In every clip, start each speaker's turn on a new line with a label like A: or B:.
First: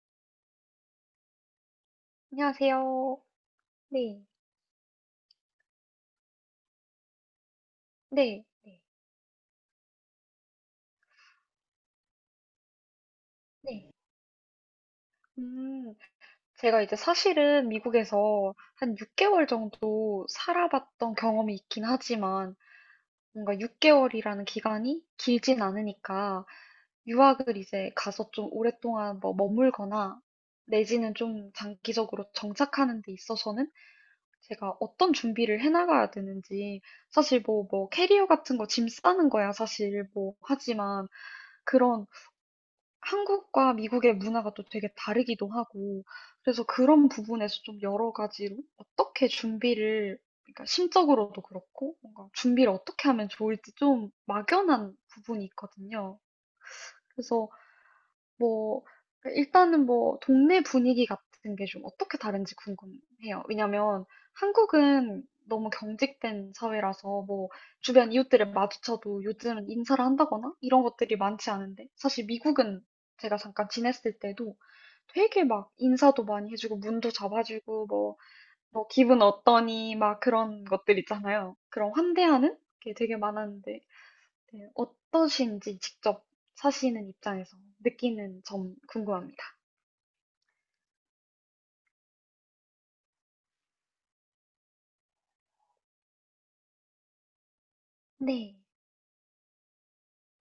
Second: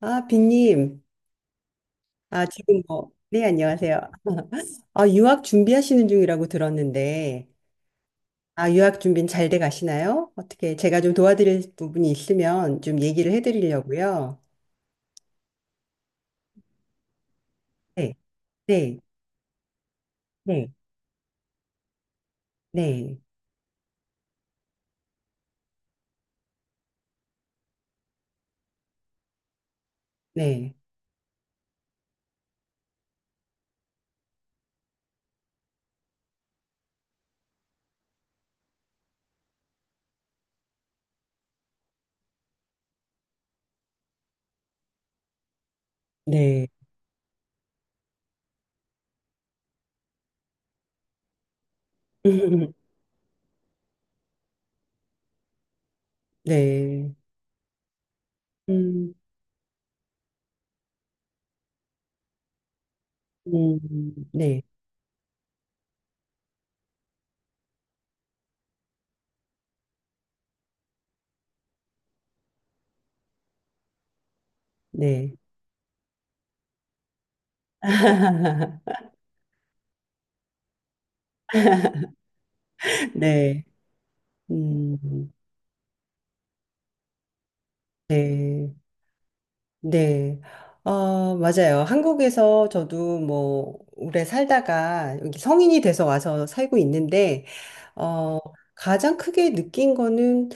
A: 아, 빈님. 아, 지금 뭐,
B: 안녕하세요.
A: 네, 안녕하세요.
B: 네,
A: 아, 유학 준비하시는 중이라고 들었는데,
B: 네,
A: 아,
B: 네,
A: 유학 준비는 잘 돼 가시나요? 어떻게, 제가 좀 도와드릴 부분이 있으면 좀 얘기를
B: 네.
A: 해드리려고요.
B: 음, 제가 이제 사실은
A: 네,
B: 미국에서 한
A: 네,
B: 6개월 정도
A: 네,
B: 살아봤던 경험이 있긴 하지만
A: 네,
B: 뭔가 6개월이라는 기간이 길진 않으니까 유학을 이제 가서 좀 오랫동안 뭐 머물거나
A: 네,
B: 내지는 좀 장기적으로 정착하는 데 있어서는 제가 어떤 준비를 해나가야 되는지 사실 뭐 캐리어 같은 거 짐 싸는 거야 사실 뭐 하지만 그런 한국과 미국의 문화가 또 되게 다르기도 하고, 그래서
A: 네,
B: 그런 부분에서 좀 여러 가지로 어떻게 준비를, 그러니까 심적으로도 그렇고, 뭔가 준비를 어떻게 하면 좋을지 좀 막연한 부분이 있거든요.
A: 네,
B: 그래서 뭐
A: 음,
B: 일단은 뭐 동네 분위기 같은 게 좀 어떻게 다른지 궁금해요. 왜냐면
A: 네,
B: 한국은 너무 경직된 사회라서 뭐 주변 이웃들을 마주쳐도 요즘은 인사를 한다거나 이런 것들이 많지 않은데 사실 미국은 제가 잠깐 지냈을 때도
A: 네,
B: 되게 막 인사도 많이 해주고 문도 잡아주고 뭐, 뭐 기분 어떠니 막 그런 것들 있잖아요. 그런 환대하는 게 되게
A: 네,
B: 많았는데 네,
A: 음,
B: 어떠신지 직접 사시는 입장에서 느끼는
A: 네.
B: 점 궁금합니다.
A: 네. 아, 맞아요. 한국에서 저도 뭐, 오래 살다가 여기 성인이 돼서 와서 살고 있는데, 어,
B: 네.
A: 가장 크게 느낀 거는,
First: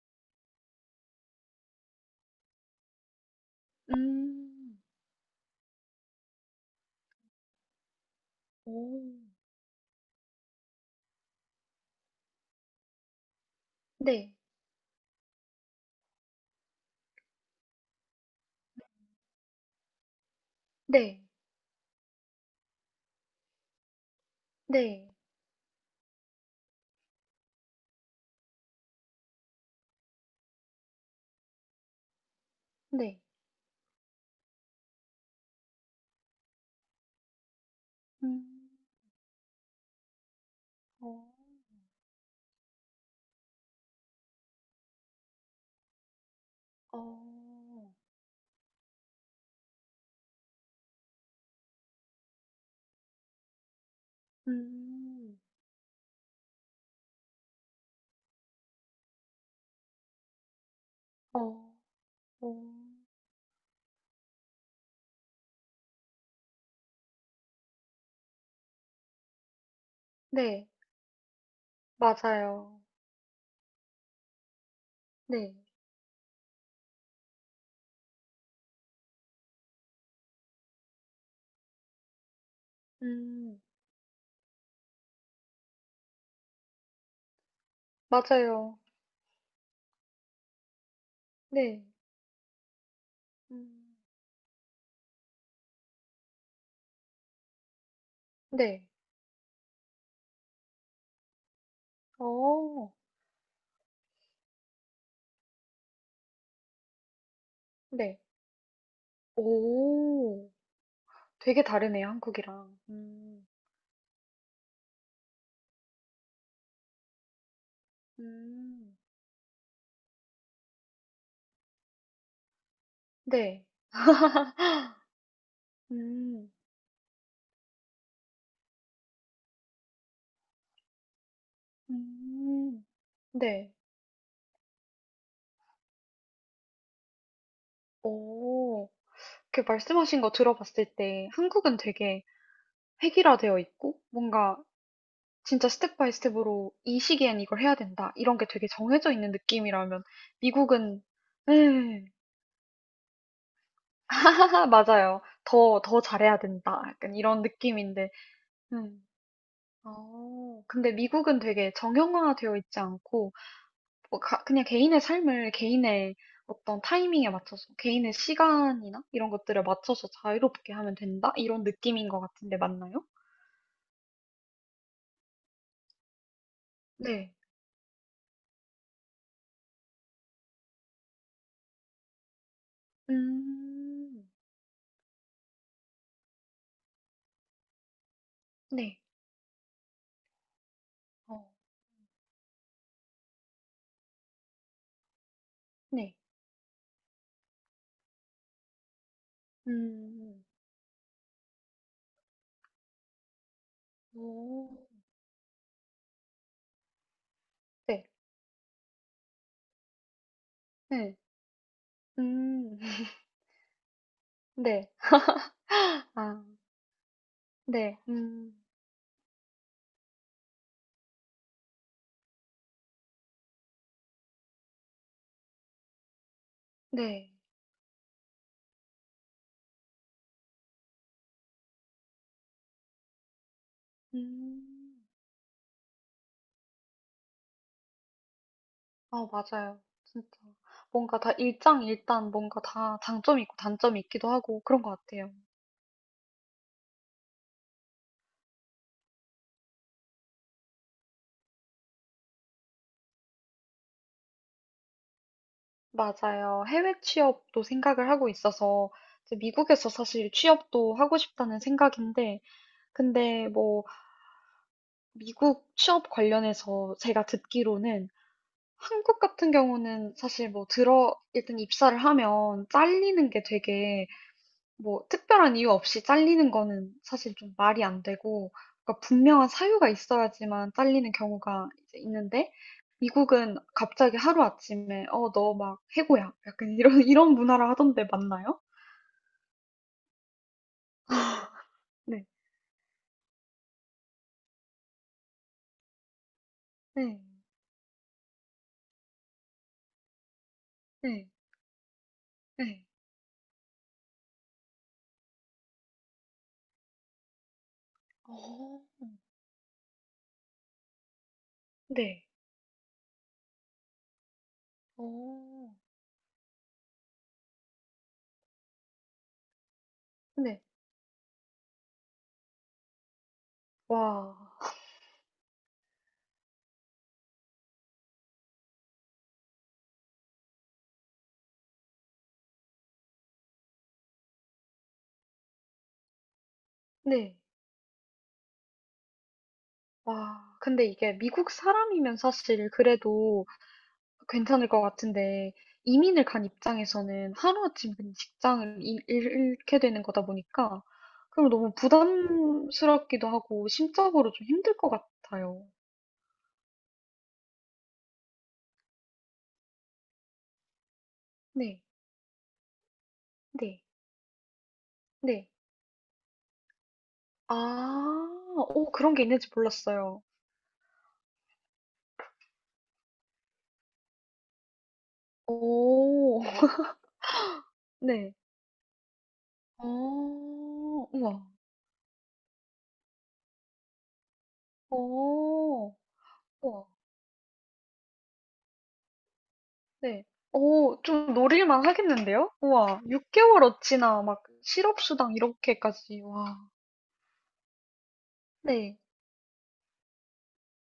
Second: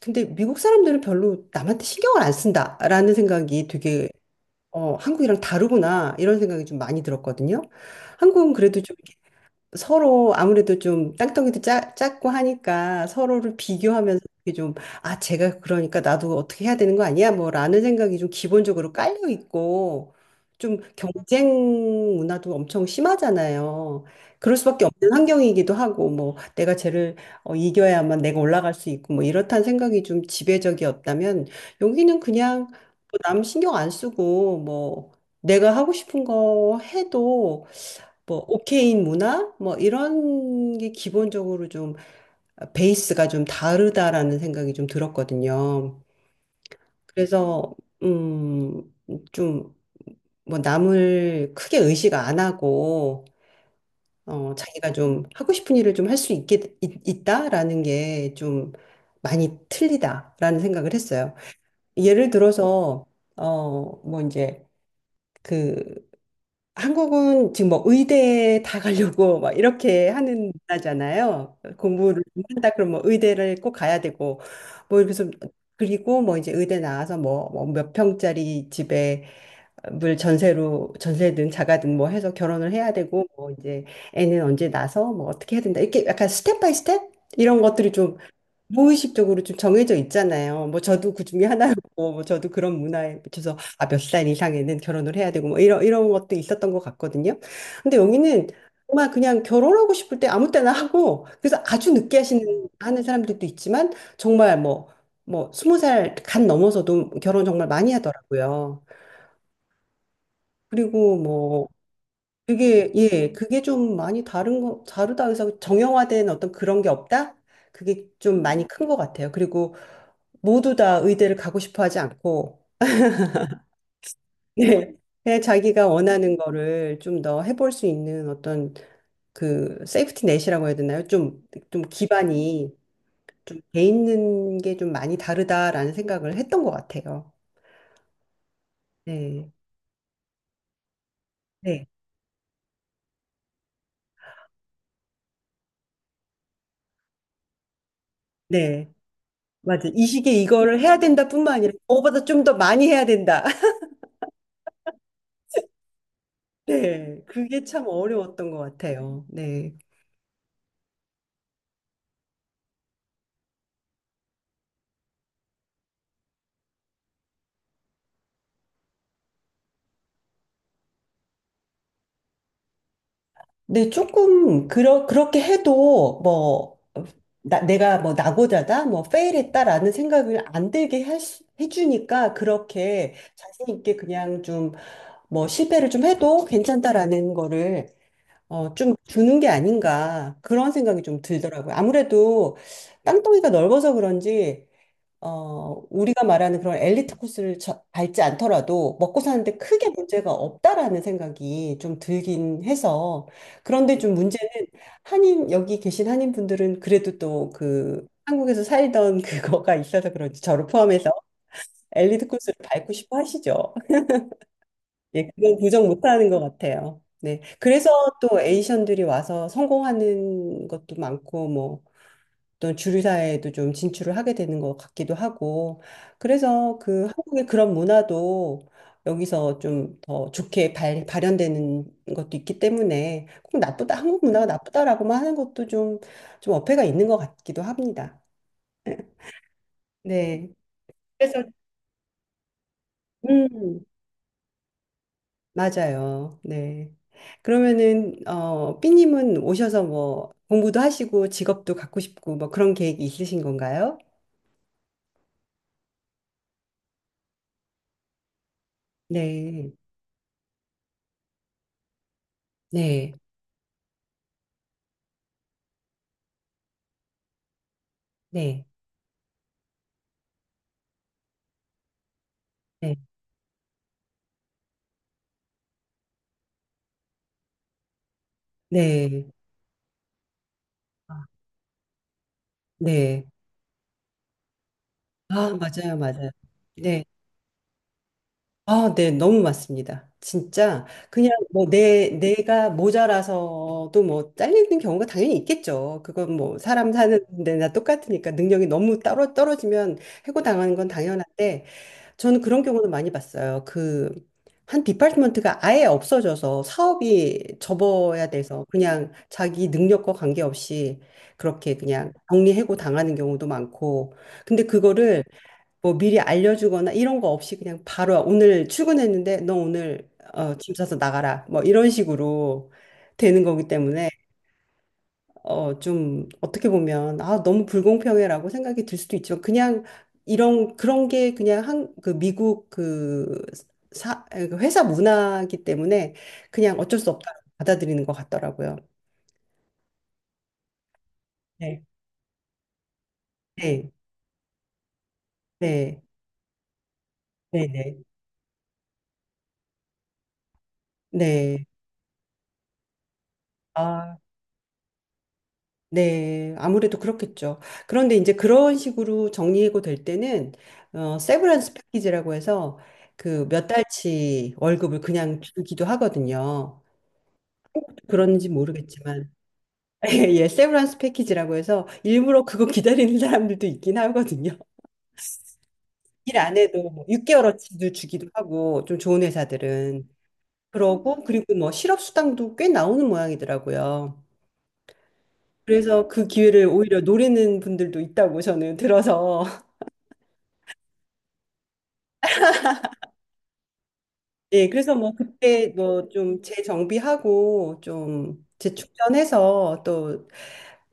A: 근데 미국 사람들은 별로 남한테 신경을 안 쓴다라는 생각이 되게,
B: 음.
A: 한국이랑 다르구나, 이런 생각이 좀 많이 들었거든요. 한국은 그래도 좀
B: 오.
A: 서로 아무래도 좀 땅덩이도 작고 하니까 서로를 비교하면서
B: 네.
A: 이게 좀, 아, 제가 그러니까 나도 어떻게 해야 되는 거 아니야? 뭐 라는 생각이 좀 기본적으로 깔려 있고 좀
B: 네.
A: 경쟁 문화도 엄청 심하잖아요. 그럴 수밖에 없는
B: 네.
A: 환경이기도 하고 뭐 내가 쟤를 이겨야만 내가 올라갈 수 있고 뭐 이렇다는 생각이 좀 지배적이었다면 여기는 그냥
B: 네.
A: 뭐남 신경 안 쓰고 뭐 내가 하고 싶은 거 해도 뭐
B: 음.
A: 오케인 문화 뭐 이런 게
B: 어.
A: 기본적으로 좀 베이스가 좀 다르다라는 생각이 좀 들었거든요.
B: 어.
A: 그래서 음좀 뭐 남을 크게 의식 안 하고 자기가 좀
B: 음.
A: 하고 싶은 일을 좀 할 수 있다라는 게 좀 많이 틀리다라는 생각을 했어요.
B: 어.
A: 예를
B: 어.
A: 들어서 뭐 이제 그 한국은 지금 뭐 의대에 다 가려고 막 이렇게 하는
B: 네.
A: 나라잖아요. 공부를 좀 한다
B: 맞아요.
A: 그러면 뭐 의대를 꼭 가야 되고 뭐 이래서
B: 네.
A: 그리고 뭐 이제 의대 나와서 뭐 몇 평짜리 집에 물 전세로 전세든 자가든 뭐 해서 결혼을 해야 되고 뭐
B: 음.
A: 이제 애는 언제 낳아서 뭐 어떻게 해야 된다 이렇게 약간 스텝 바이 스텝 이런 것들이 좀
B: 맞아요.
A: 무의식적으로 좀 정해져 있잖아요. 뭐 저도 그 중에
B: 네.
A: 하나였고, 뭐 저도 그런 문화에 비춰서 아,
B: 음.
A: 몇 살 이상에는 결혼을 해야 되고, 뭐 이런 것도 있었던 것 같거든요. 근데 여기는
B: 네.
A: 정말 그냥 결혼하고 싶을 때 아무 때나 하고, 그래서 아주 늦게 하시는,
B: 어.
A: 하는 사람들도 있지만, 정말 뭐, 뭐, 20살 간 넘어서도 결혼 정말 많이
B: 네.
A: 하더라고요.
B: 오.
A: 그리고
B: 되게
A: 뭐,
B: 다르네요, 한국이랑.
A: 그게, 예,
B: 음.
A: 그게 좀 많이 다르다 해서 정형화된 어떤 그런 게 없다? 그게 좀 많이 큰 것
B: 음.
A: 같아요. 그리고 모두 다 의대를 가고 싶어 하지 않고,
B: 네.
A: 예 그냥 자기가 원하는
B: 음.
A: 거를 좀 더 해볼 수 있는 어떤 그 세이프티 넷이라고 해야 되나요? 좀 기반이
B: 음.
A: 좀
B: 네.
A: 돼 있는 게 좀 많이 다르다라는 생각을 했던 것 같아요.
B: 오,
A: 네,
B: 그 말씀하신 거 들어봤을 때 한국은
A: 네,
B: 되게 획일화되어 있고 뭔가 진짜 스텝 바이 스텝으로 이 시기엔 이걸 해야 된다. 이런 게 되게
A: 네.
B: 정해져 있는
A: 맞아.
B: 느낌이라면
A: 이 시기에 이거를 해야
B: 미국은
A: 된다 뿐만 아니라
B: 음.
A: 그거보다 좀 더 많이 해야 된다.
B: 맞아요. 더 잘해야 된다. 약간
A: 네,
B: 이런
A: 그게 참
B: 느낌인데.
A: 어려웠던 것
B: 음.
A: 같아요. 네.
B: 어. 근데 미국은 되게 정형화되어 있지 않고 그냥 개인의 삶을 개인의 어떤 타이밍에 맞춰서, 개인의 시간이나 이런 것들을 맞춰서 자유롭게 하면 된다? 이런 느낌인 것 같은데 맞나요?
A: 근데 조금 그렇게 해도 뭐 어,
B: 네.
A: 내가 뭐 낙오자다 뭐 페일했다라는 생각을 안 들게 해주니까 그렇게 자신 있게
B: 음,
A: 그냥 좀 뭐 실패를 좀 해도 괜찮다라는 거를 좀
B: 네.
A: 주는 게 아닌가 그런 생각이 좀
B: 어,
A: 들더라고요. 아무래도 땅덩이가 넓어서 그런지
B: 네.
A: 우리가 말하는 그런 엘리트 코스를 밟지 않더라도 먹고 사는데 크게 문제가
B: 음,
A: 없다라는 생각이 좀 들긴 해서 그런데 좀 문제는
B: 오,
A: 한인 여기 계신 한인 분들은 그래도 또 그
B: 네.
A: 한국에서 살던 그거가 있어서 그런지 저를 포함해서
B: 네.
A: 엘리트 코스를
B: 음,
A: 밟고 싶어 하시죠.
B: 네.
A: 예, 그건 부정 못하는 것
B: 아,
A: 같아요. 네, 그래서
B: 네.
A: 또 에이션들이 와서 성공하는 것도 많고 뭐, 또 주류 사회에도 좀 진출을 하게 되는 것 같기도 하고 그래서 그
B: 네.
A: 한국의 그런 문화도 여기서 좀 더 좋게 발현되는 것도 있기 때문에 꼭 나쁘다 한국 문화가
B: 음,
A: 나쁘다라고만 하는 것도 좀 좀 어폐가 있는 것 같기도 합니다.
B: 아, 맞아요. 진짜.
A: 네.
B: 뭔가 다
A: 그래서
B: 일장일단 뭔가 다 장점이 있고
A: 음
B: 단점이 있기도 하고 그런 것 같아요.
A: 맞아요. 네. 그러면은 어 삐님은 오셔서 뭐 공부도 하시고 직업도 갖고 싶고 뭐 그런 계획이 있으신 건가요?
B: 맞아요. 해외 취업도 생각을 하고 있어서 이제
A: 네.
B: 미국에서 사실 취업도 하고 싶다는 생각인데,
A: 네.
B: 근데 뭐 미국 취업 관련해서 제가 듣기로는
A: 네.
B: 한국 같은 경우는 사실 뭐 들어 일단 입사를 하면
A: 네.
B: 잘리는 게 되게 뭐 특별한 이유 없이 잘리는 거는 사실 좀 말이 안 되고 그러니까
A: 네.
B: 분명한 사유가 있어야지만 잘리는
A: 아,
B: 경우가 이제 있는데
A: 네.
B: 미국은 갑자기 하루아침에 어,
A: 아,
B: 너 막
A: 맞아요, 맞아요.
B: 해고야. 약간 이런
A: 네.
B: 이런 문화라 하던데 맞나요?
A: 아, 네. 너무 맞습니다. 진짜 그냥 뭐 내,
B: 네.
A: 내가 모자라서도 뭐 잘리는 경우가 당연히 있겠죠. 그건 뭐 사람 사는
B: 네.
A: 데나 똑같으니까 능력이 너무 따로 떨어지면 해고당하는 건
B: 네.
A: 당연한데 저는 그런
B: 네.
A: 경우는 많이 봤어요. 그, 한 디파트먼트가 아예 없어져서 사업이 접어야 돼서
B: 어,
A: 그냥 자기 능력과 관계없이 그렇게 그냥
B: 네.
A: 정리해고 당하는 경우도 많고. 근데 그거를
B: 어,
A: 뭐 미리 알려주거나 이런 거 없이 그냥 바로 오늘 출근했는데 너 오늘
B: 네.
A: 짐 싸서 나가라. 뭐 이런 식으로 되는 거기 때문에
B: 와.
A: 좀 어떻게 보면 아, 너무 불공평해라고 생각이 들 수도 있지만 그냥 이런 그런 게 그냥 한 그 미국 그 그 회사 문화이기 때문에 그냥 어쩔 수
B: 네.
A: 없다고 받아들이는 것 같더라고요.
B: 와. 근데 이게 미국
A: 네.
B: 사람이면 사실 그래도
A: 네.
B: 괜찮을 것 같은데
A: 네.
B: 이민을 간 입장에서는
A: 네.
B: 하루아침에
A: 네.
B: 그냥 잃게 되는 거다 보니까 그럼
A: 네.
B: 너무 부담스럽기도 하고
A: 아,
B: 심적으로 좀 힘들 것 같아요.
A: 네. 아무래도 그렇겠죠. 그런데 이제 그런 식으로 정리해고 될 때는 세브란스
B: 네,
A: 패키지라고 해서 그 몇
B: 네,
A: 달치 월급을 그냥
B: 네.
A: 주기도 하거든요.
B: 아,
A: 그런지
B: 오, 그런 게
A: 모르겠지만
B: 있는지
A: 예,
B: 몰랐어요.
A: 예, 세브란스 패키지라고 해서 일부러 그거 기다리는 사람들도 있긴 하거든요. 일
B: 오,
A: 안 해도 뭐 6개월어치도 주기도
B: 네.
A: 하고 좀 좋은 회사들은
B: 오오...
A: 그러고
B: 우와.
A: 그리고 뭐 실업 수당도 꽤 나오는 모양이더라고요.
B: 오
A: 그래서 그 기회를
B: 우와.
A: 오히려 노리는 분들도 있다고 저는 들어서
B: 네. 오, 좀 노릴만 하겠는데요? 우와. 6개월 어치나 막
A: 예, 그래서 뭐
B: 실업수당
A: 그때 뭐
B: 이렇게까지.
A: 좀
B: 와.
A: 재정비하고 좀
B: 네.
A: 재충전해서 또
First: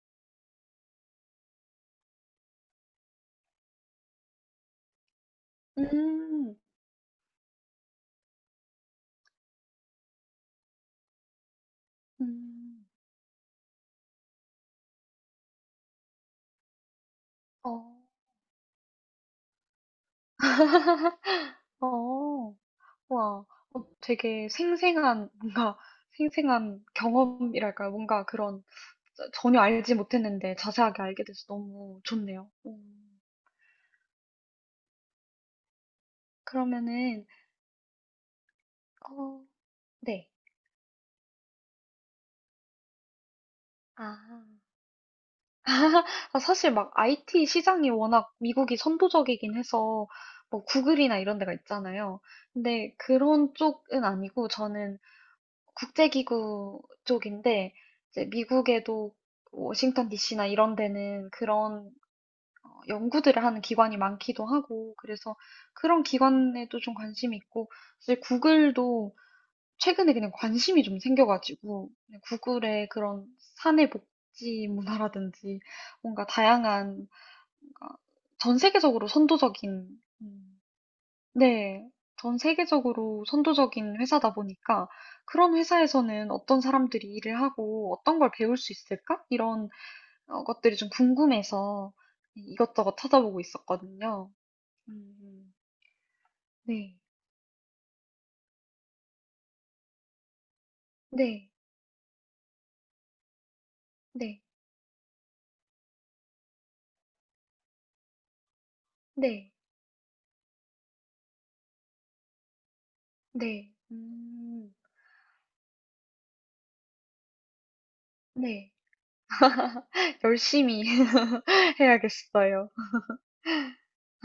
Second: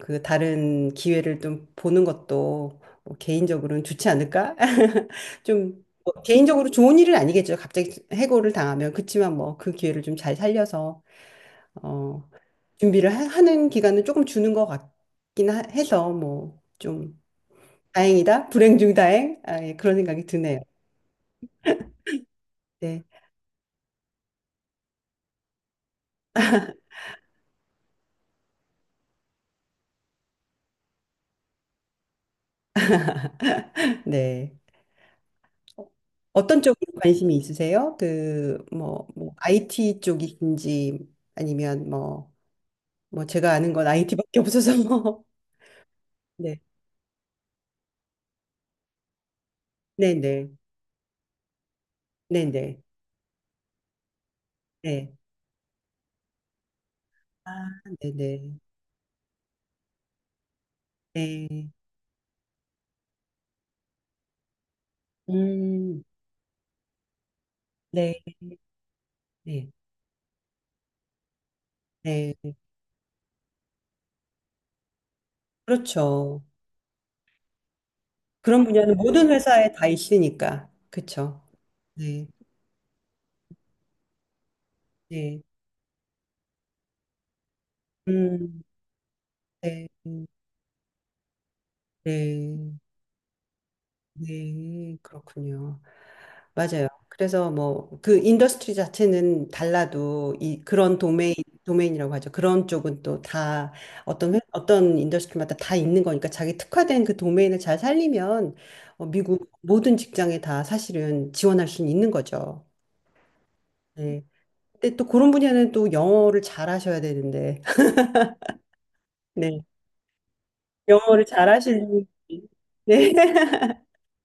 A: 그 다른 기회를 좀 보는 것도 뭐 개인적으로는 좋지 않을까? 좀뭐
B: 음.
A: 개인적으로 좋은 일은 아니겠죠. 갑자기 해고를 당하면. 그치만 뭐 그 기회를 좀 잘 살려서 어,
B: 음.
A: 준비를 하는 기간은 조금 주는 것 같긴 해서 뭐 좀
B: 어.
A: 다행이다. 불행 중 다행. 아, 예, 그런 생각이 드네요.
B: 어.
A: 네.
B: 와. 어 되게 생생한 뭔가 생생한 경험이랄까요? 뭔가 그런 저 전혀 알지 못했는데 자세하게 알게 돼서 너무 좋네요. 음.
A: 네. 어떤 쪽으로
B: 그러면은
A: 관심이 있으세요? 그, 뭐, 뭐,
B: 어
A: IT
B: 네.
A: 쪽이신지 아니면 뭐, 뭐, 제가 아는 건
B: 아.
A: IT밖에 없어서 뭐. 네,
B: 사실 막 IT 시장이 워낙 미국이 선도적이긴 해서
A: 네네,
B: 뭐 구글이나 이런 데가 있잖아요.
A: 네네,
B: 근데 그런 쪽은 아니고 저는
A: 네.
B: 국제기구 쪽인데
A: 아,
B: 이제
A: 네네,
B: 미국에도 워싱턴 DC나 이런 데는
A: 네.
B: 그런 어, 연구들을 하는 기관이 많기도 하고 그래서
A: 음,
B: 그런 기관에도 좀 관심이 있고 사실
A: 네,
B: 구글도
A: 네,
B: 최근에 그냥 관심이 좀 생겨가지고 그냥
A: 네.
B: 구글의 그런 사내 복지 문화라든지 뭔가
A: 그렇죠.
B: 다양한 뭔가 전
A: 그런 분야는
B: 세계적으로
A: 모든 회사에 다
B: 선도적인 음,
A: 있으니까. 그렇죠.
B: 네.
A: 네,
B: 전 세계적으로 선도적인 회사다 보니까
A: 네.
B: 그런 회사에서는 어떤 사람들이 일을 하고 어떤 걸 배울
A: 음,
B: 수 있을까? 이런
A: 네,
B: 어, 것들이 좀 궁금해서
A: 네,
B: 이것저것 찾아보고 있었거든요.
A: 네.
B: 음,
A: 그렇군요. 맞아요.
B: 네.
A: 그래서 뭐 그 인더스트리 자체는 달라도 이 그런 도메인
B: 네.
A: 도메인이라고 하죠. 그런 쪽은 또 다
B: 네.
A: 어떤 인더스트리마다 다 있는 거니까 자기 특화된 그 도메인을 잘 살리면 미국
B: 네.
A: 모든 직장에 다 사실은 지원할 수는 있는 거죠.
B: 네.
A: 네. 근데 또 그런 분야는 또 영어를 잘 하셔야 되는데
B: 네.
A: 네.
B: 열심히
A: 영어를 잘 하시는 분이-
B: 해야겠어요.
A: 네.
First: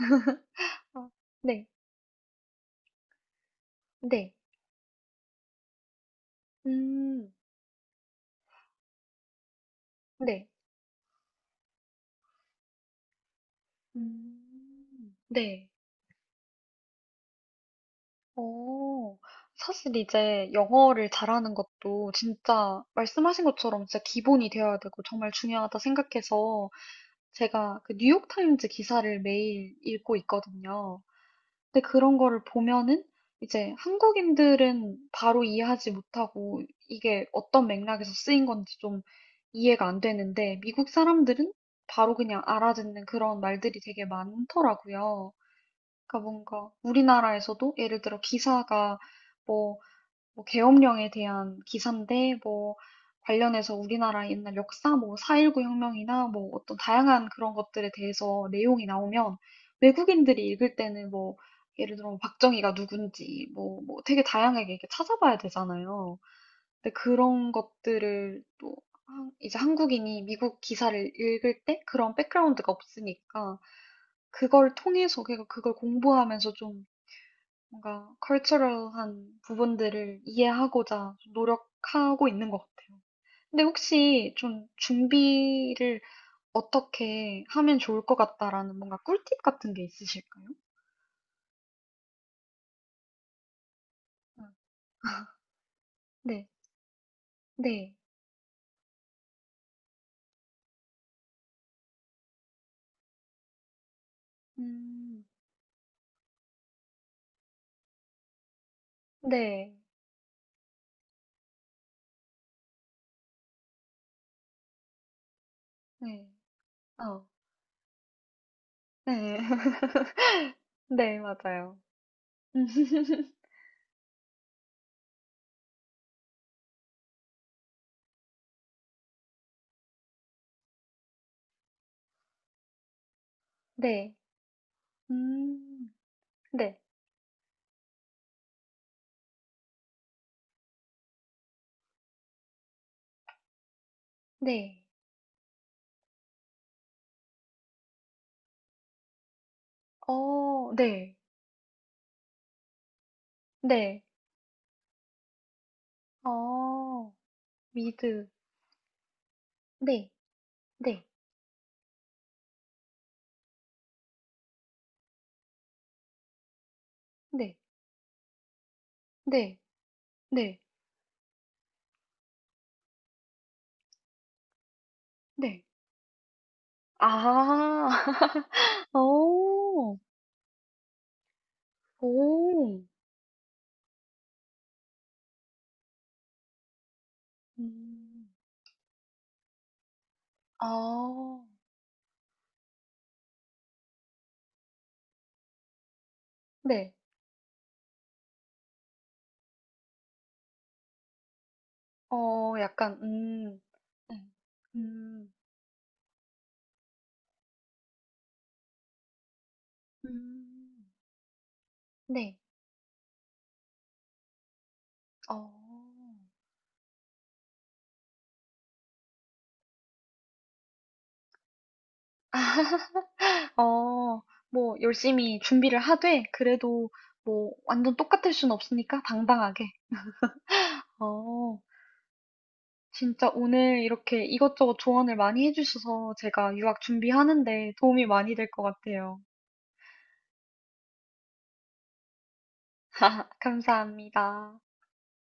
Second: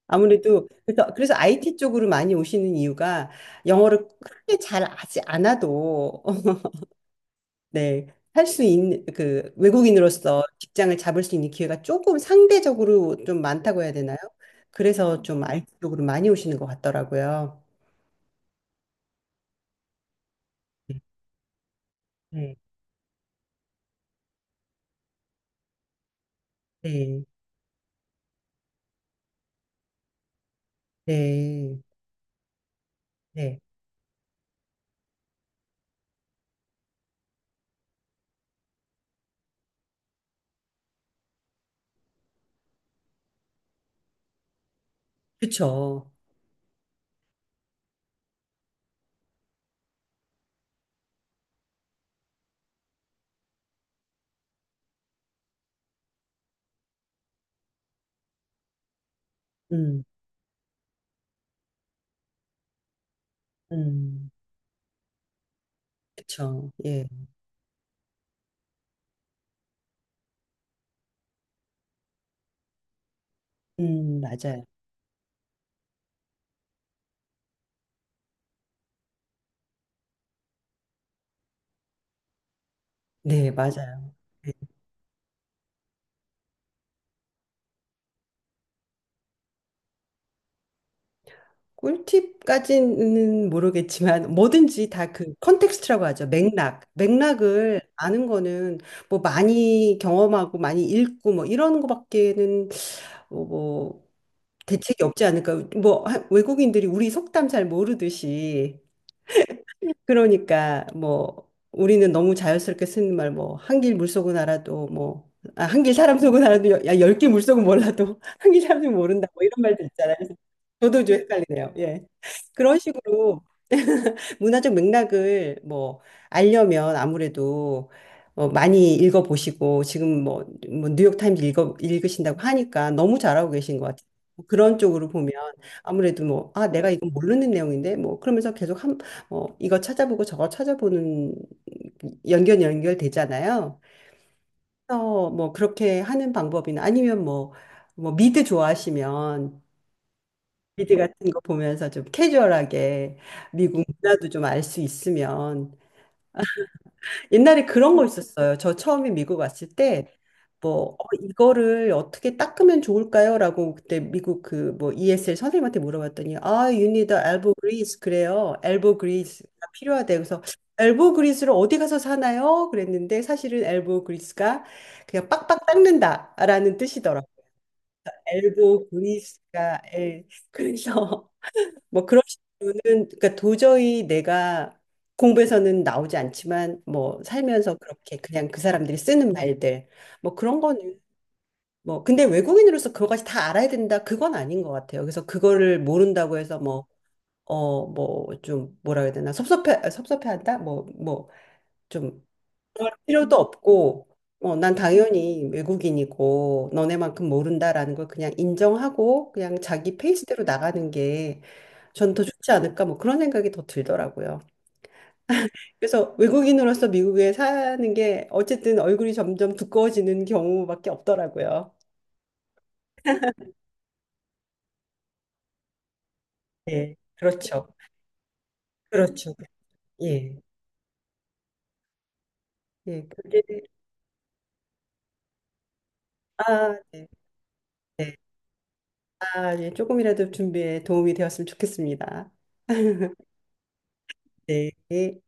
A: 아무래도 그래서
B: 아,
A: 그래서
B: 네.
A: IT 쪽으로 많이 오시는 이유가 영어를
B: 네.
A: 크게 잘 하지 않아도 어
B: 음,
A: 네, 할 수 있는 그 외국인으로서
B: 네.
A: 직장을 잡을 수 있는 기회가 조금 상대적으로 좀 많다고 해야 되나요? 그래서 좀알
B: 네.
A: t 쪽으로 많이 오시는 것 같더라고요.
B: 어, 사실 이제 영어를 잘하는 것도
A: 네,
B: 진짜 말씀하신 것처럼 진짜 기본이 되어야 되고 정말 중요하다 생각해서
A: 네,
B: 제가 그 뉴욕타임즈 기사를 매일 읽고 있거든요.
A: 네,
B: 근데 그런 거를 보면은
A: 네,
B: 이제 한국인들은 바로 이해하지 못하고 이게 어떤 맥락에서 쓰인 건지 좀 이해가 안 되는데 미국 사람들은 바로 그냥 알아듣는 그런 말들이 되게 많더라고요.
A: 그쵸.
B: 그러니까 뭔가 우리나라에서도 예를 들어 기사가 뭐, 뭐 계엄령에 대한 기사인데 뭐 관련해서 우리나라 옛날 역사 뭐 4.19 혁명이나 뭐 어떤 다양한 그런 것들에 대해서 내용이 나오면
A: 음,
B: 외국인들이 읽을 때는 뭐 예를 들어 뭐 박정희가 누군지 뭐, 뭐 되게
A: 음,
B: 다양하게 이렇게 찾아봐야 되잖아요.
A: 그쵸.
B: 근데
A: 예,
B: 그런 것들을 또 이제 한국인이 미국 기사를 읽을 때 그런 백그라운드가 없으니까
A: 맞아요.
B: 그걸 통해서 그러니까 그걸 공부하면서 좀 뭔가 컬처럴한 부분들을 이해하고자 좀 노력하고 있는 것 같아요.
A: 네,
B: 근데
A: 맞아요.
B: 혹시
A: 네.
B: 좀 준비를 어떻게 하면 좋을 것 같다라는 뭔가 꿀팁 같은 게 있으실까요?
A: 꿀팁까지는 모르겠지만
B: 음,
A: 뭐든지 다 그 컨텍스트라고 하죠.
B: 네,
A: 맥락. 맥락을
B: 네,
A: 아는 거는 뭐 많이 경험하고 많이 읽고 뭐 이런 거밖에는 뭐, 뭐 대책이
B: 음,
A: 없지 않을까. 뭐 외국인들이 우리 속담 잘 모르듯이
B: 네,
A: 그러니까 뭐 우리는 너무 자연스럽게 쓰는 말 뭐 한길 물속은 알아도 뭐 아, 한길 사람
B: 네,
A: 속은 알아도 야,
B: 어.
A: 열길 물속은 몰라도 한길 사람 속은 모른다
B: 네.
A: 뭐 이런 말들 저도 좀
B: 네,
A: 헷갈리네요.
B: 맞아요.
A: 예. 그런 식으로 문화적 맥락을 뭐 알려면 아무래도 많이 읽어보시고 지금 뭐, 뭐 뉴욕타임즈 읽으신다고 하니까 너무 잘하고 계신 것 같아요.
B: 네.
A: 뭐 그런 쪽으로 보면
B: 음.
A: 아무래도 뭐, 아,
B: 네.
A: 내가 이건 모르는 내용인데 뭐 그러면서 계속 한, 이거 찾아보고 저거 찾아보는 연결 연결되잖아요.
B: 네.
A: 그래서 뭐 그렇게 하는 방법이나 아니면 뭐, 뭐 미드 좋아하시면
B: 어,
A: 미드
B: 네.
A: 같은 거 보면서 좀 캐주얼하게 미국
B: 네.
A: 문화도 좀 알 수 있으면
B: 어,
A: 옛날에 그런 거
B: 미드.
A: 있었어요. 저 처음에 미국 왔을
B: 네.
A: 때 뭐,
B: 네.
A: 이거를 어떻게 닦으면 좋을까요? 라고 그때 미국 그 뭐 ESL 선생님한테 물어봤더니, 아, you need a elbow
B: 네.
A: grease. 그래요. elbow grease가
B: 네.
A: 필요하대요. 그래서
B: 네.
A: elbow grease를 어디 가서 사나요? 그랬는데 사실은 elbow grease가 그냥
B: 네.
A: 빡빡 닦는다라는 뜻이더라고요.
B: 아.
A: elbow grease가,
B: 오.
A: 예. 그래서 뭐 그런
B: 오.
A: 식으로는 그러니까 도저히 내가 공부에서는 나오지 않지만 뭐 살면서 그렇게
B: 음.
A: 그냥 그 사람들이 쓰는 말들 뭐 그런 거는
B: 아.
A: 뭐 근데 외국인으로서 그거까지 다 알아야 된다 그건 아닌 것 같아요. 그래서 그거를 모른다고 해서 뭐
B: 네.
A: 뭐 좀 뭐라 해야 되나 섭섭해한다 뭐뭐좀
B: 어,
A: 그럴
B: 약간
A: 필요도 없고,
B: 네.
A: 난
B: 음.
A: 당연히 외국인이고 너네만큼 모른다라는 걸 그냥 인정하고 그냥 자기 페이스대로
B: 음.
A: 나가는 게 전 더
B: 네.
A: 좋지 않을까 뭐 그런 생각이 더 들더라고요.
B: 어.
A: 그래서 외국인으로서 미국에 사는 게 어쨌든 얼굴이 점점 두꺼워지는 경우밖에 없더라고요.
B: 어, 뭐, 열심히 준비를 하되, 그래도
A: 네,
B: 뭐,
A: 그렇죠.
B: 완전 똑같을 순 없으니까
A: 그렇죠.
B: 당당하게.
A: 예.
B: 어,
A: 예,
B: 진짜
A: 그게
B: 오늘 이렇게 이것저것 조언을 많이 해주셔서 제가
A: 아,
B: 유학
A: 네,
B: 준비하는데 도움이
A: 네.
B: 많이 될 것 같아요.
A: 아, 예, 조금이라도 준비에 도움이 되었으면 좋겠습니다.
B: 감사합니다.
A: 네.